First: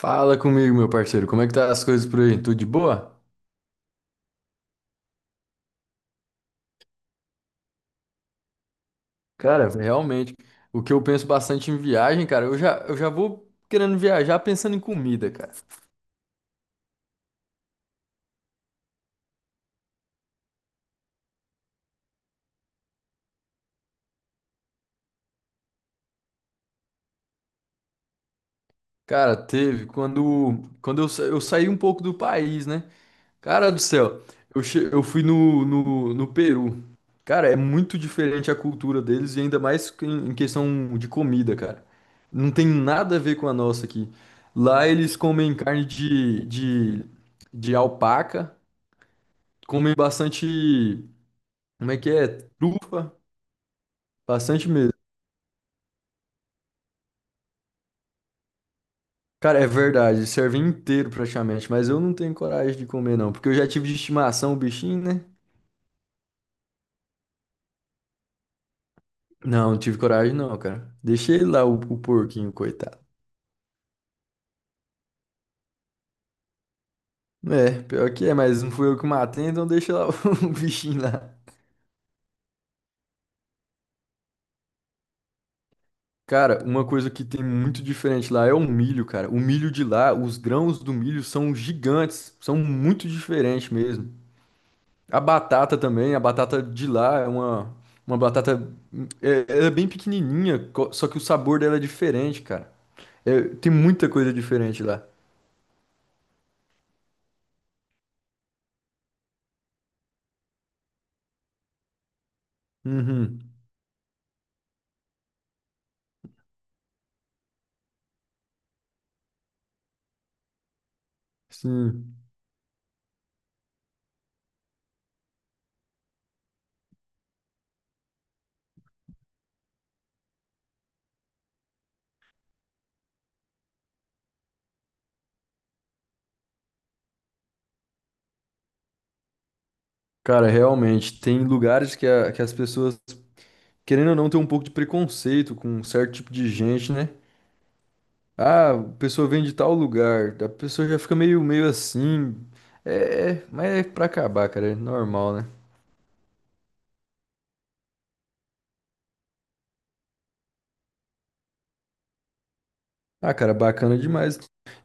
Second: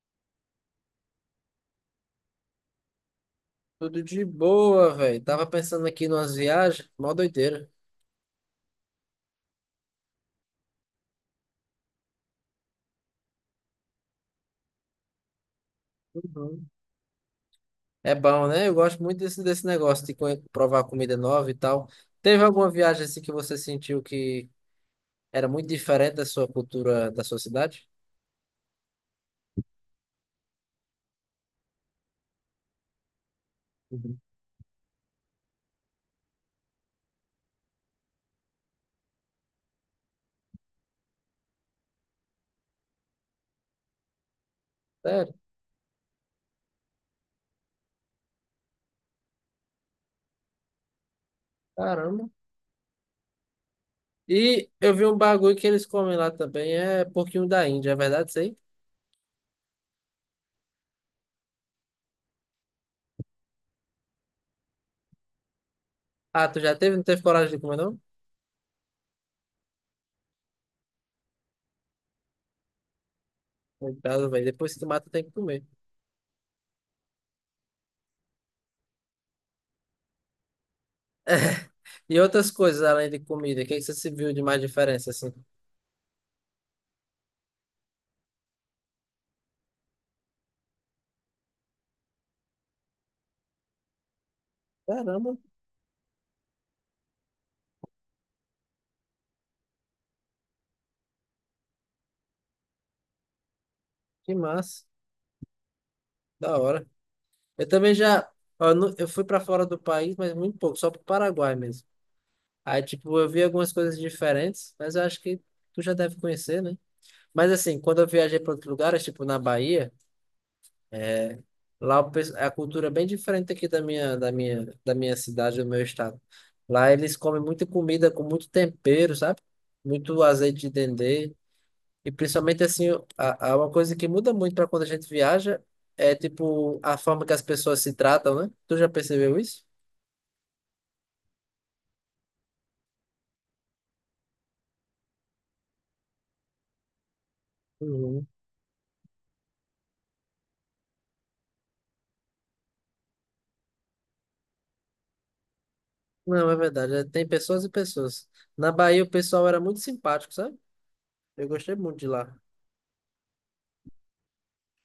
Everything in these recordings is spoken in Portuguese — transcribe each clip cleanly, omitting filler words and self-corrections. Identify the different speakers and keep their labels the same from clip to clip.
Speaker 1: Fala comigo, meu parceiro. Como é que tá as coisas por aí? Tudo de boa?
Speaker 2: Tudo de boa, velho. Tava pensando aqui numas viagens, mó doideira.
Speaker 1: Cara, realmente, o que eu penso bastante em viagem, cara, eu já vou querendo viajar pensando em comida, cara.
Speaker 2: Uhum. É bom, né? Eu gosto muito desse negócio de provar comida nova e tal. Teve alguma viagem assim que você sentiu que era muito diferente da sua cultura, da sua cidade?
Speaker 1: Cara, teve quando eu saí um pouco do país, né? Cara do
Speaker 2: Uhum.
Speaker 1: céu, eu fui no Peru. Cara, é muito diferente a cultura deles e ainda mais que em questão de comida, cara. Não tem nada a ver com a nossa aqui. Lá eles
Speaker 2: Sério?
Speaker 1: comem carne de alpaca. Comem bastante. Como é que é?
Speaker 2: Caramba.
Speaker 1: Trufa? Bastante
Speaker 2: E
Speaker 1: mesmo.
Speaker 2: eu vi um bagulho que eles comem lá também, é porquinho da Índia, é verdade isso aí?
Speaker 1: Cara, é verdade, serve inteiro praticamente, mas eu não tenho coragem de comer não, porque eu já tive de estimação o bichinho, né?
Speaker 2: Ah, tu já teve? Não teve coragem de comer, não?
Speaker 1: Não, não tive coragem não, cara. Deixei lá o porquinho, coitado.
Speaker 2: Coitado, velho. Depois que tu mata, tem que comer.
Speaker 1: É, pior que é, mas não fui eu que matei, então deixa lá o bichinho lá.
Speaker 2: E outras coisas além de comida, o que é que você se viu de mais diferença assim?
Speaker 1: Cara, uma coisa que tem muito diferente lá é o milho, cara. O milho de lá, os grãos do milho são gigantes, são muito diferentes mesmo. A
Speaker 2: Caramba.
Speaker 1: batata também, a batata de lá é uma batata. É, ela é bem pequenininha, só que o sabor dela é diferente, cara. É, tem muita coisa
Speaker 2: Que
Speaker 1: diferente
Speaker 2: massa,
Speaker 1: lá.
Speaker 2: da hora. Eu também já, ó, eu fui para fora do país, mas muito pouco, só pro Paraguai mesmo. Aí, tipo, eu
Speaker 1: Uhum.
Speaker 2: vi algumas coisas diferentes, mas eu acho que tu já deve conhecer, né? Mas assim, quando eu viajei para outros lugares, tipo na Bahia, lá o
Speaker 1: Sim.
Speaker 2: a cultura é bem diferente aqui da da minha cidade, do meu estado. Lá eles comem muita comida com muito tempero, sabe? Muito azeite de dendê. E principalmente assim, uma coisa que muda muito para quando a gente viaja é tipo a forma que as pessoas se tratam, né? Tu já percebeu isso?
Speaker 1: Cara, realmente, tem lugares que, que as pessoas, querendo ou não, tem um pouco de preconceito com um certo tipo de gente, né?
Speaker 2: Uhum.
Speaker 1: Ah, a pessoa vem de tal lugar, a pessoa já fica meio assim. É, mas é pra acabar, cara, é normal, né?
Speaker 2: Não, é verdade. Tem pessoas e pessoas. Na Bahia o pessoal era muito simpático, sabe? Eu gostei muito de lá.
Speaker 1: Ah, cara, bacana demais.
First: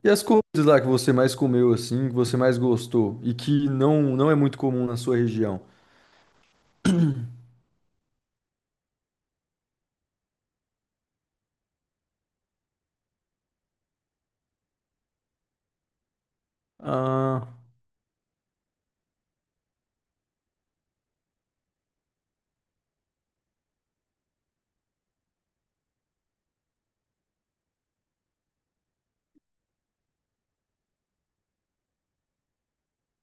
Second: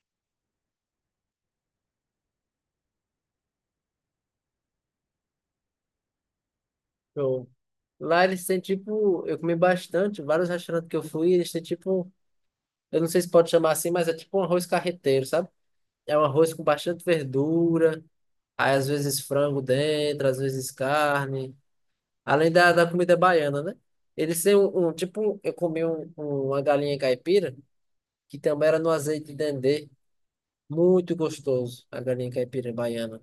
Speaker 1: E as comidas lá que você mais comeu, assim, que você mais gostou e que não é muito comum na sua região?
Speaker 2: Eu- Lá eles têm tipo, eu comi bastante, vários restaurantes que eu fui, eles têm tipo, eu não sei se pode chamar assim, mas é tipo um arroz carreteiro, sabe? É um arroz com bastante
Speaker 1: Ah,
Speaker 2: verdura, aí às vezes frango dentro, às vezes carne. Além da comida baiana, né? Eles têm tipo, eu comi uma galinha caipira, que também era no azeite de dendê. Muito gostoso, a galinha caipira baiana.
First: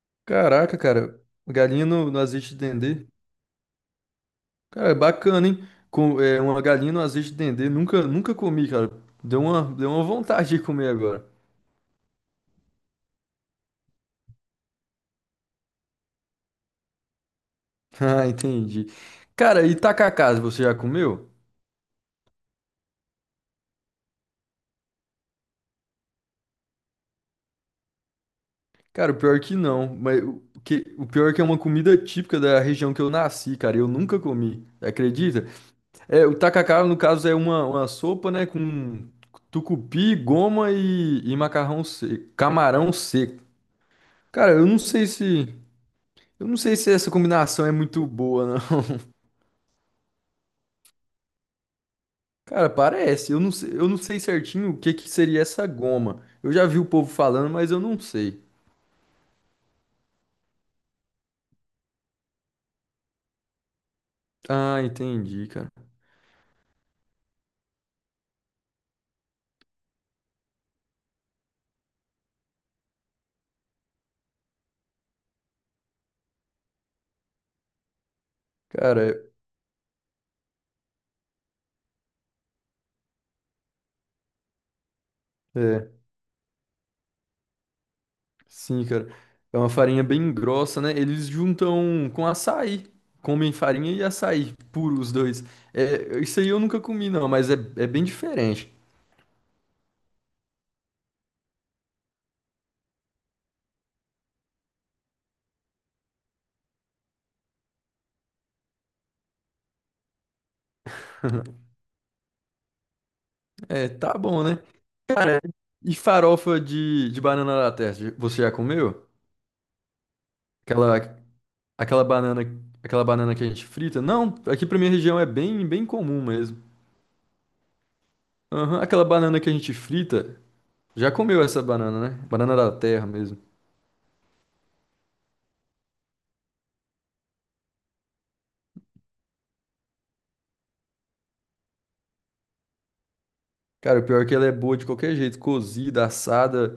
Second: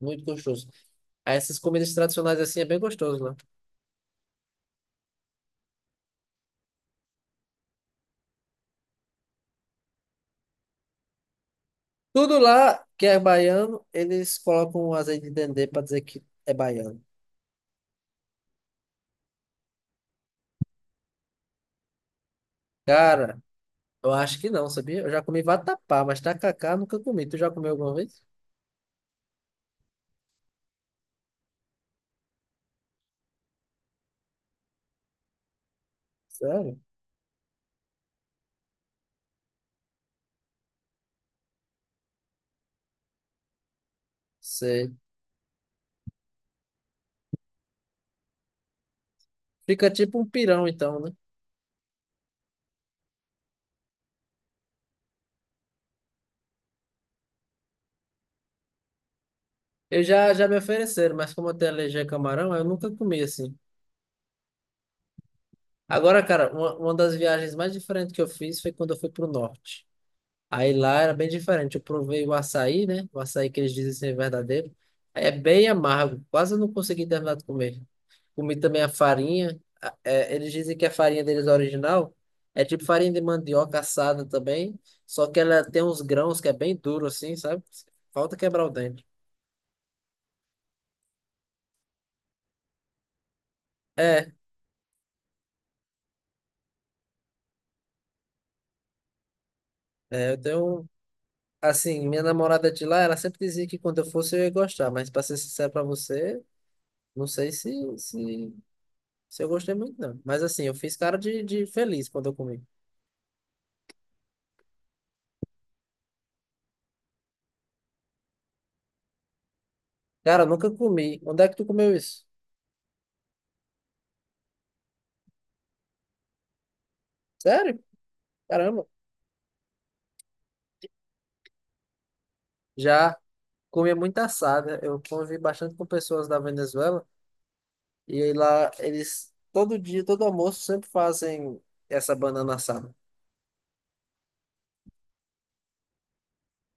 Speaker 2: Muito gostoso.
Speaker 1: caraca, cara,
Speaker 2: Aí Essas
Speaker 1: galinha
Speaker 2: comidas
Speaker 1: no
Speaker 2: tradicionais
Speaker 1: azeite de
Speaker 2: assim é bem
Speaker 1: dendê.
Speaker 2: gostoso lá.
Speaker 1: Cara, é bacana, hein? Com, é, uma galinha no azeite de dendê, nunca comi, cara. Deu uma vontade de comer agora.
Speaker 2: Tudo lá que é baiano, eles colocam um azeite de dendê para dizer que é baiano.
Speaker 1: Ah, entendi. Cara, e tacacás, você já comeu?
Speaker 2: Cara, eu acho que não, sabia? Eu já comi vatapá, mas tacacá eu nunca comi. Tu já comeu alguma vez?
Speaker 1: Cara, o pior que não, mas o pior é que é uma comida típica da região que eu nasci, cara, eu nunca comi, acredita? É, o
Speaker 2: Sério?
Speaker 1: tacacá, no caso, é uma sopa, né, com tucupi, goma e macarrão seco, camarão seco. Cara,
Speaker 2: Sei.
Speaker 1: eu não sei se essa combinação é muito boa, não.
Speaker 2: Fica tipo um pirão então, né?
Speaker 1: Cara, parece. Eu não sei certinho o que que seria essa goma. Eu já vi o povo falando, mas eu não sei.
Speaker 2: Eu já me ofereceram, mas como eu tenho alergia a camarão, eu nunca comi assim.
Speaker 1: Ah, entendi, cara.
Speaker 2: Agora, cara, uma das viagens mais diferentes que eu fiz foi quando eu fui pro norte. Aí lá era bem diferente. Eu provei o açaí, né? O açaí que eles dizem ser verdadeiro. É bem amargo, quase eu não consegui terminar de comer. Comi também a
Speaker 1: Cara, é.
Speaker 2: farinha. É, eles dizem que a farinha deles original é tipo farinha de mandioca assada também, só que ela tem
Speaker 1: É.
Speaker 2: uns grãos que é bem duro assim, sabe? Falta quebrar o
Speaker 1: Sim,
Speaker 2: dente.
Speaker 1: cara. É uma farinha bem grossa, né? Eles juntam com açaí. Comem farinha e
Speaker 2: É,
Speaker 1: açaí, puro os dois. É, isso aí eu nunca comi, não, mas é bem diferente.
Speaker 2: eu tenho um. Assim, minha namorada de lá, ela sempre dizia que quando eu fosse eu ia gostar, mas pra ser sincero pra você, não sei se, se eu gostei muito, não. Mas assim, eu fiz cara de feliz quando eu comi.
Speaker 1: É, tá bom, né? Cara, e farofa de banana da terra, você já comeu?
Speaker 2: Cara, eu nunca
Speaker 1: Aquela,
Speaker 2: comi. Onde é que tu comeu
Speaker 1: aquela
Speaker 2: isso?
Speaker 1: banana, aquela banana que a gente frita? Não, aqui pra minha região é bem comum mesmo.
Speaker 2: Sério?
Speaker 1: Aham,
Speaker 2: Caramba.
Speaker 1: aquela banana que a gente frita, já comeu essa banana, né? Banana da terra
Speaker 2: Já
Speaker 1: mesmo.
Speaker 2: comia muita assada. Eu convivi bastante com pessoas da Venezuela e aí lá eles, todo dia, todo almoço, sempre fazem essa banana assada.
Speaker 1: Cara, o pior é que ela é boa de qualquer jeito, cozida, assada.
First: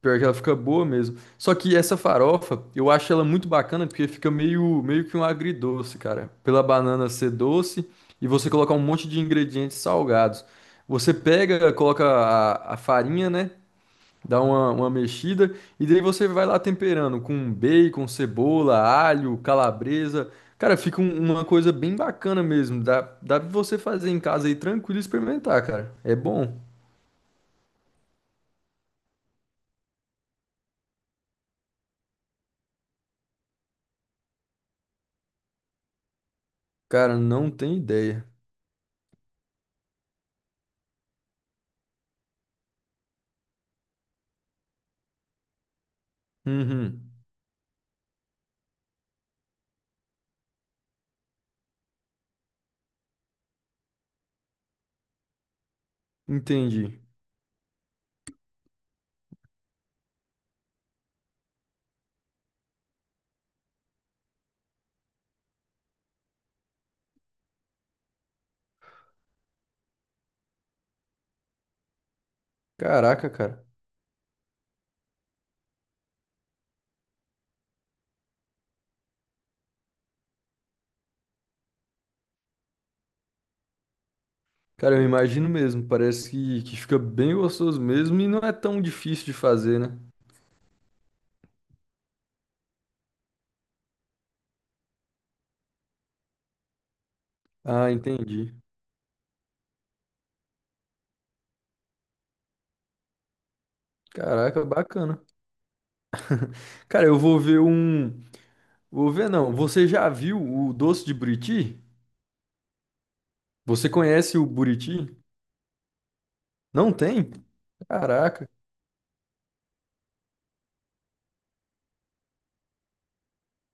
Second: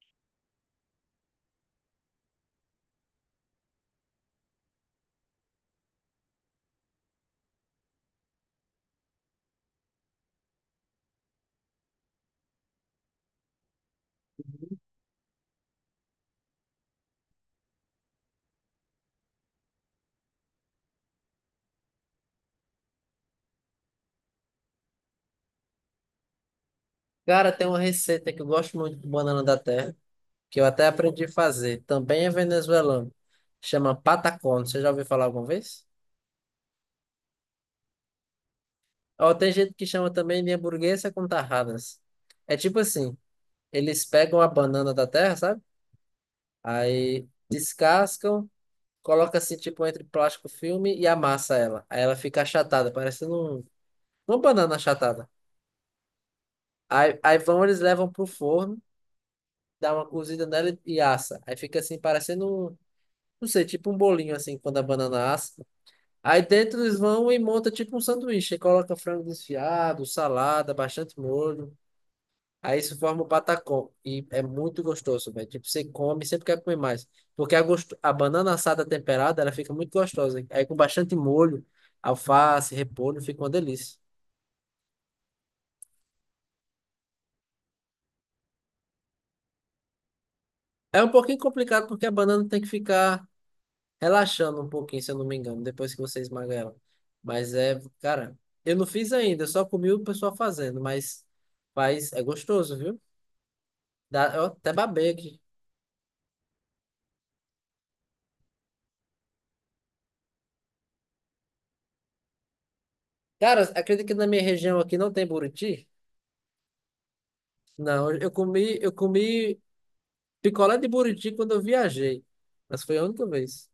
Speaker 1: Pior que ela fica boa mesmo. Só que essa farofa, eu acho ela muito bacana porque fica meio que um agridoce, cara. Pela banana ser doce e você colocar um monte de ingredientes salgados. Você pega, coloca a farinha, né? Dá uma mexida e daí você vai lá temperando com bacon, cebola, alho, calabresa. Cara, fica uma coisa bem bacana mesmo. Dá pra você fazer em casa aí tranquilo e experimentar, cara. É bom.
Speaker 2: Cara, tem uma receita que eu gosto muito de banana da terra, que eu até aprendi a fazer. Também é venezuelano. Chama patacón. Você já ouviu falar alguma vez?
Speaker 1: Cara, não tem ideia.
Speaker 2: Ou tem gente que chama também de hamburguesa com tarradas. É tipo assim, eles pegam a banana da terra, sabe?
Speaker 1: Uhum,
Speaker 2: Aí descascam, coloca assim tipo entre plástico filme e amassa ela. Aí ela fica achatada, parecendo uma banana achatada.
Speaker 1: entendi.
Speaker 2: Eles levam pro forno, dá uma cozida nela e assa. Aí fica assim, parecendo um, não sei, tipo um bolinho assim, quando a banana assa. Aí dentro eles vão e monta tipo um sanduíche. Aí coloca frango desfiado, salada, bastante molho. Aí se forma o
Speaker 1: Caraca, cara.
Speaker 2: patacão. E é muito gostoso, velho. Tipo, você come, sempre quer comer mais. Porque a banana assada temperada, ela fica muito gostosa, hein? Aí com bastante molho, alface, repolho, fica uma delícia.
Speaker 1: Cara, eu imagino mesmo. Parece que fica bem gostoso mesmo e não é tão difícil de fazer, né?
Speaker 2: É um pouquinho complicado porque a banana tem que ficar relaxando um pouquinho, se eu não me engano, depois que você esmaga ela. Mas é,
Speaker 1: Ah,
Speaker 2: cara,
Speaker 1: entendi.
Speaker 2: eu não fiz ainda, eu só comi o pessoal fazendo, mas faz, é gostoso, viu? Dá, eu
Speaker 1: Caraca,
Speaker 2: até babei
Speaker 1: bacana.
Speaker 2: aqui.
Speaker 1: Cara, eu vou ver um. Vou ver, não. Você já viu o doce de Buriti?
Speaker 2: Cara,
Speaker 1: Você
Speaker 2: acredita que na
Speaker 1: conhece
Speaker 2: minha
Speaker 1: o
Speaker 2: região aqui
Speaker 1: Buriti?
Speaker 2: não tem buriti?
Speaker 1: Não tem?
Speaker 2: Não,
Speaker 1: Caraca.
Speaker 2: eu comi picolé de buriti quando eu viajei. Mas foi a única vez.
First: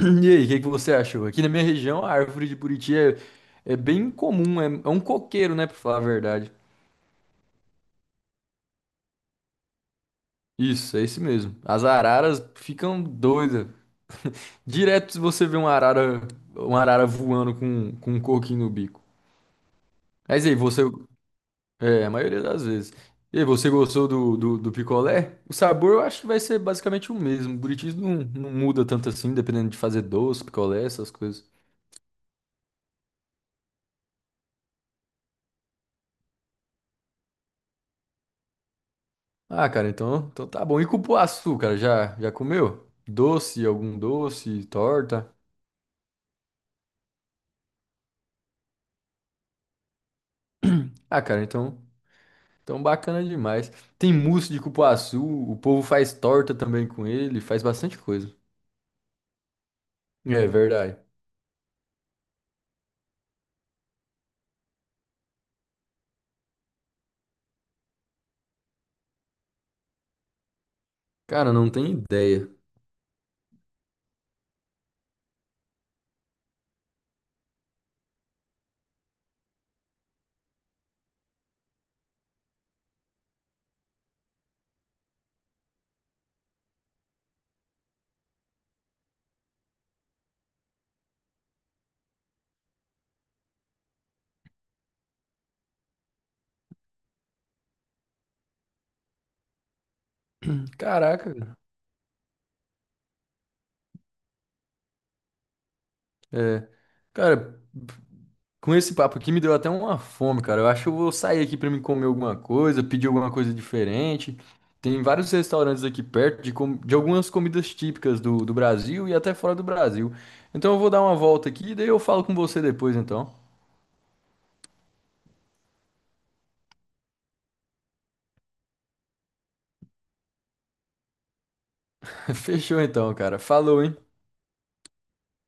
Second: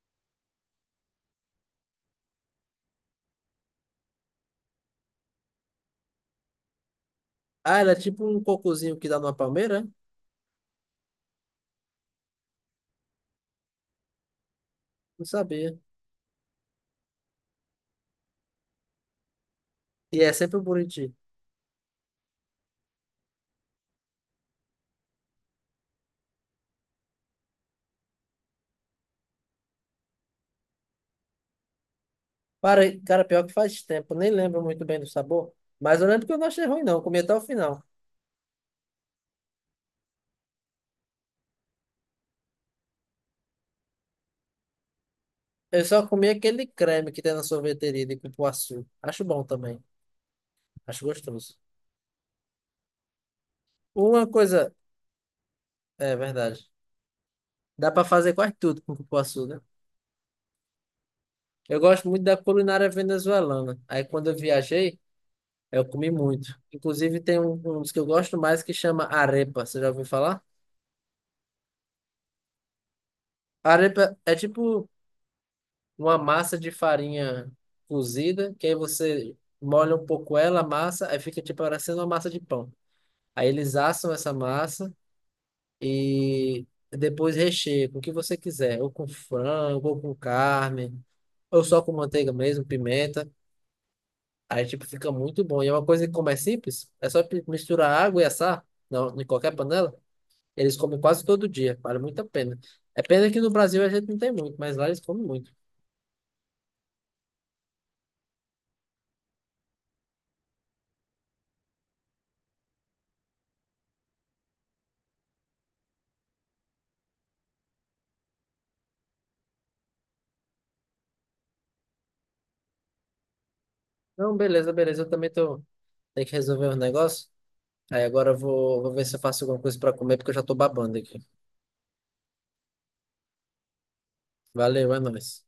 Speaker 1: E aí, o que que você achou? Aqui na minha região, a árvore de Buriti é bem comum. É, é um coqueiro, né? Pra falar a verdade.
Speaker 2: Ah, era tipo um cocozinho que dá numa palmeira, é?
Speaker 1: Isso, é esse mesmo. As araras ficam doidas. Direto
Speaker 2: Não
Speaker 1: você vê
Speaker 2: sabia.
Speaker 1: uma arara voando com um coquinho no bico.
Speaker 2: E é
Speaker 1: Mas aí,
Speaker 2: sempre o
Speaker 1: você.
Speaker 2: buriti.
Speaker 1: É, a maioria das vezes. E aí, você gostou do picolé? O sabor eu acho que vai ser basicamente o mesmo. O Buritis não muda tanto assim, dependendo de fazer doce, picolé, essas coisas.
Speaker 2: Para, cara, pior que faz tempo, nem lembro muito bem do sabor. Mas eu lembro que eu não achei ruim, não. Eu comi até o final.
Speaker 1: Ah, cara, então tá bom. E cupuaçu, cara, já comeu? Doce, algum doce, torta?
Speaker 2: Eu só comi aquele creme que tem na sorveteria de cupuaçu. Acho bom também. Acho
Speaker 1: Ah, cara,
Speaker 2: gostoso.
Speaker 1: então bacana demais. Tem
Speaker 2: Uma
Speaker 1: mousse de
Speaker 2: coisa.
Speaker 1: cupuaçu, o povo faz
Speaker 2: É
Speaker 1: torta
Speaker 2: verdade.
Speaker 1: também com ele, faz
Speaker 2: Dá
Speaker 1: bastante
Speaker 2: pra fazer
Speaker 1: coisa.
Speaker 2: quase tudo com cupuaçu, né?
Speaker 1: É verdade.
Speaker 2: Eu gosto muito da culinária venezuelana. Aí quando eu viajei, eu comi muito. Inclusive tem um dos que eu gosto mais que chama arepa. Você já ouviu falar?
Speaker 1: Cara, não tem ideia.
Speaker 2: Arepa é tipo uma massa de farinha cozida, que aí você molha um pouco ela, a massa, aí fica tipo parecendo uma massa de pão. Aí eles assam essa massa e depois recheia com o que você quiser, ou com frango, ou com carne, ou só com manteiga mesmo, pimenta. Aí, tipo, fica muito bom. E é uma coisa que, como é simples, é só misturar água e assar em qualquer panela. Eles comem quase
Speaker 1: Caraca,
Speaker 2: todo
Speaker 1: cara.
Speaker 2: dia. Vale muito a pena. É pena que no Brasil a gente não tem muito, mas lá eles comem muito.
Speaker 1: É. Cara, com esse papo aqui me deu até uma fome, cara. Eu acho que eu vou sair aqui pra me comer alguma coisa, pedir alguma coisa diferente. Tem vários restaurantes aqui perto de algumas comidas típicas do Brasil e até fora do Brasil. Então eu vou dar uma volta aqui e daí eu falo com você depois, então.
Speaker 2: Não, beleza, beleza. Eu também tô... tenho que resolver um negócio. Aí agora eu vou ver se eu faço alguma coisa pra comer, porque eu já tô babando aqui.
Speaker 1: Fechou então, cara. Falou, hein?
Speaker 2: Valeu, é nóis.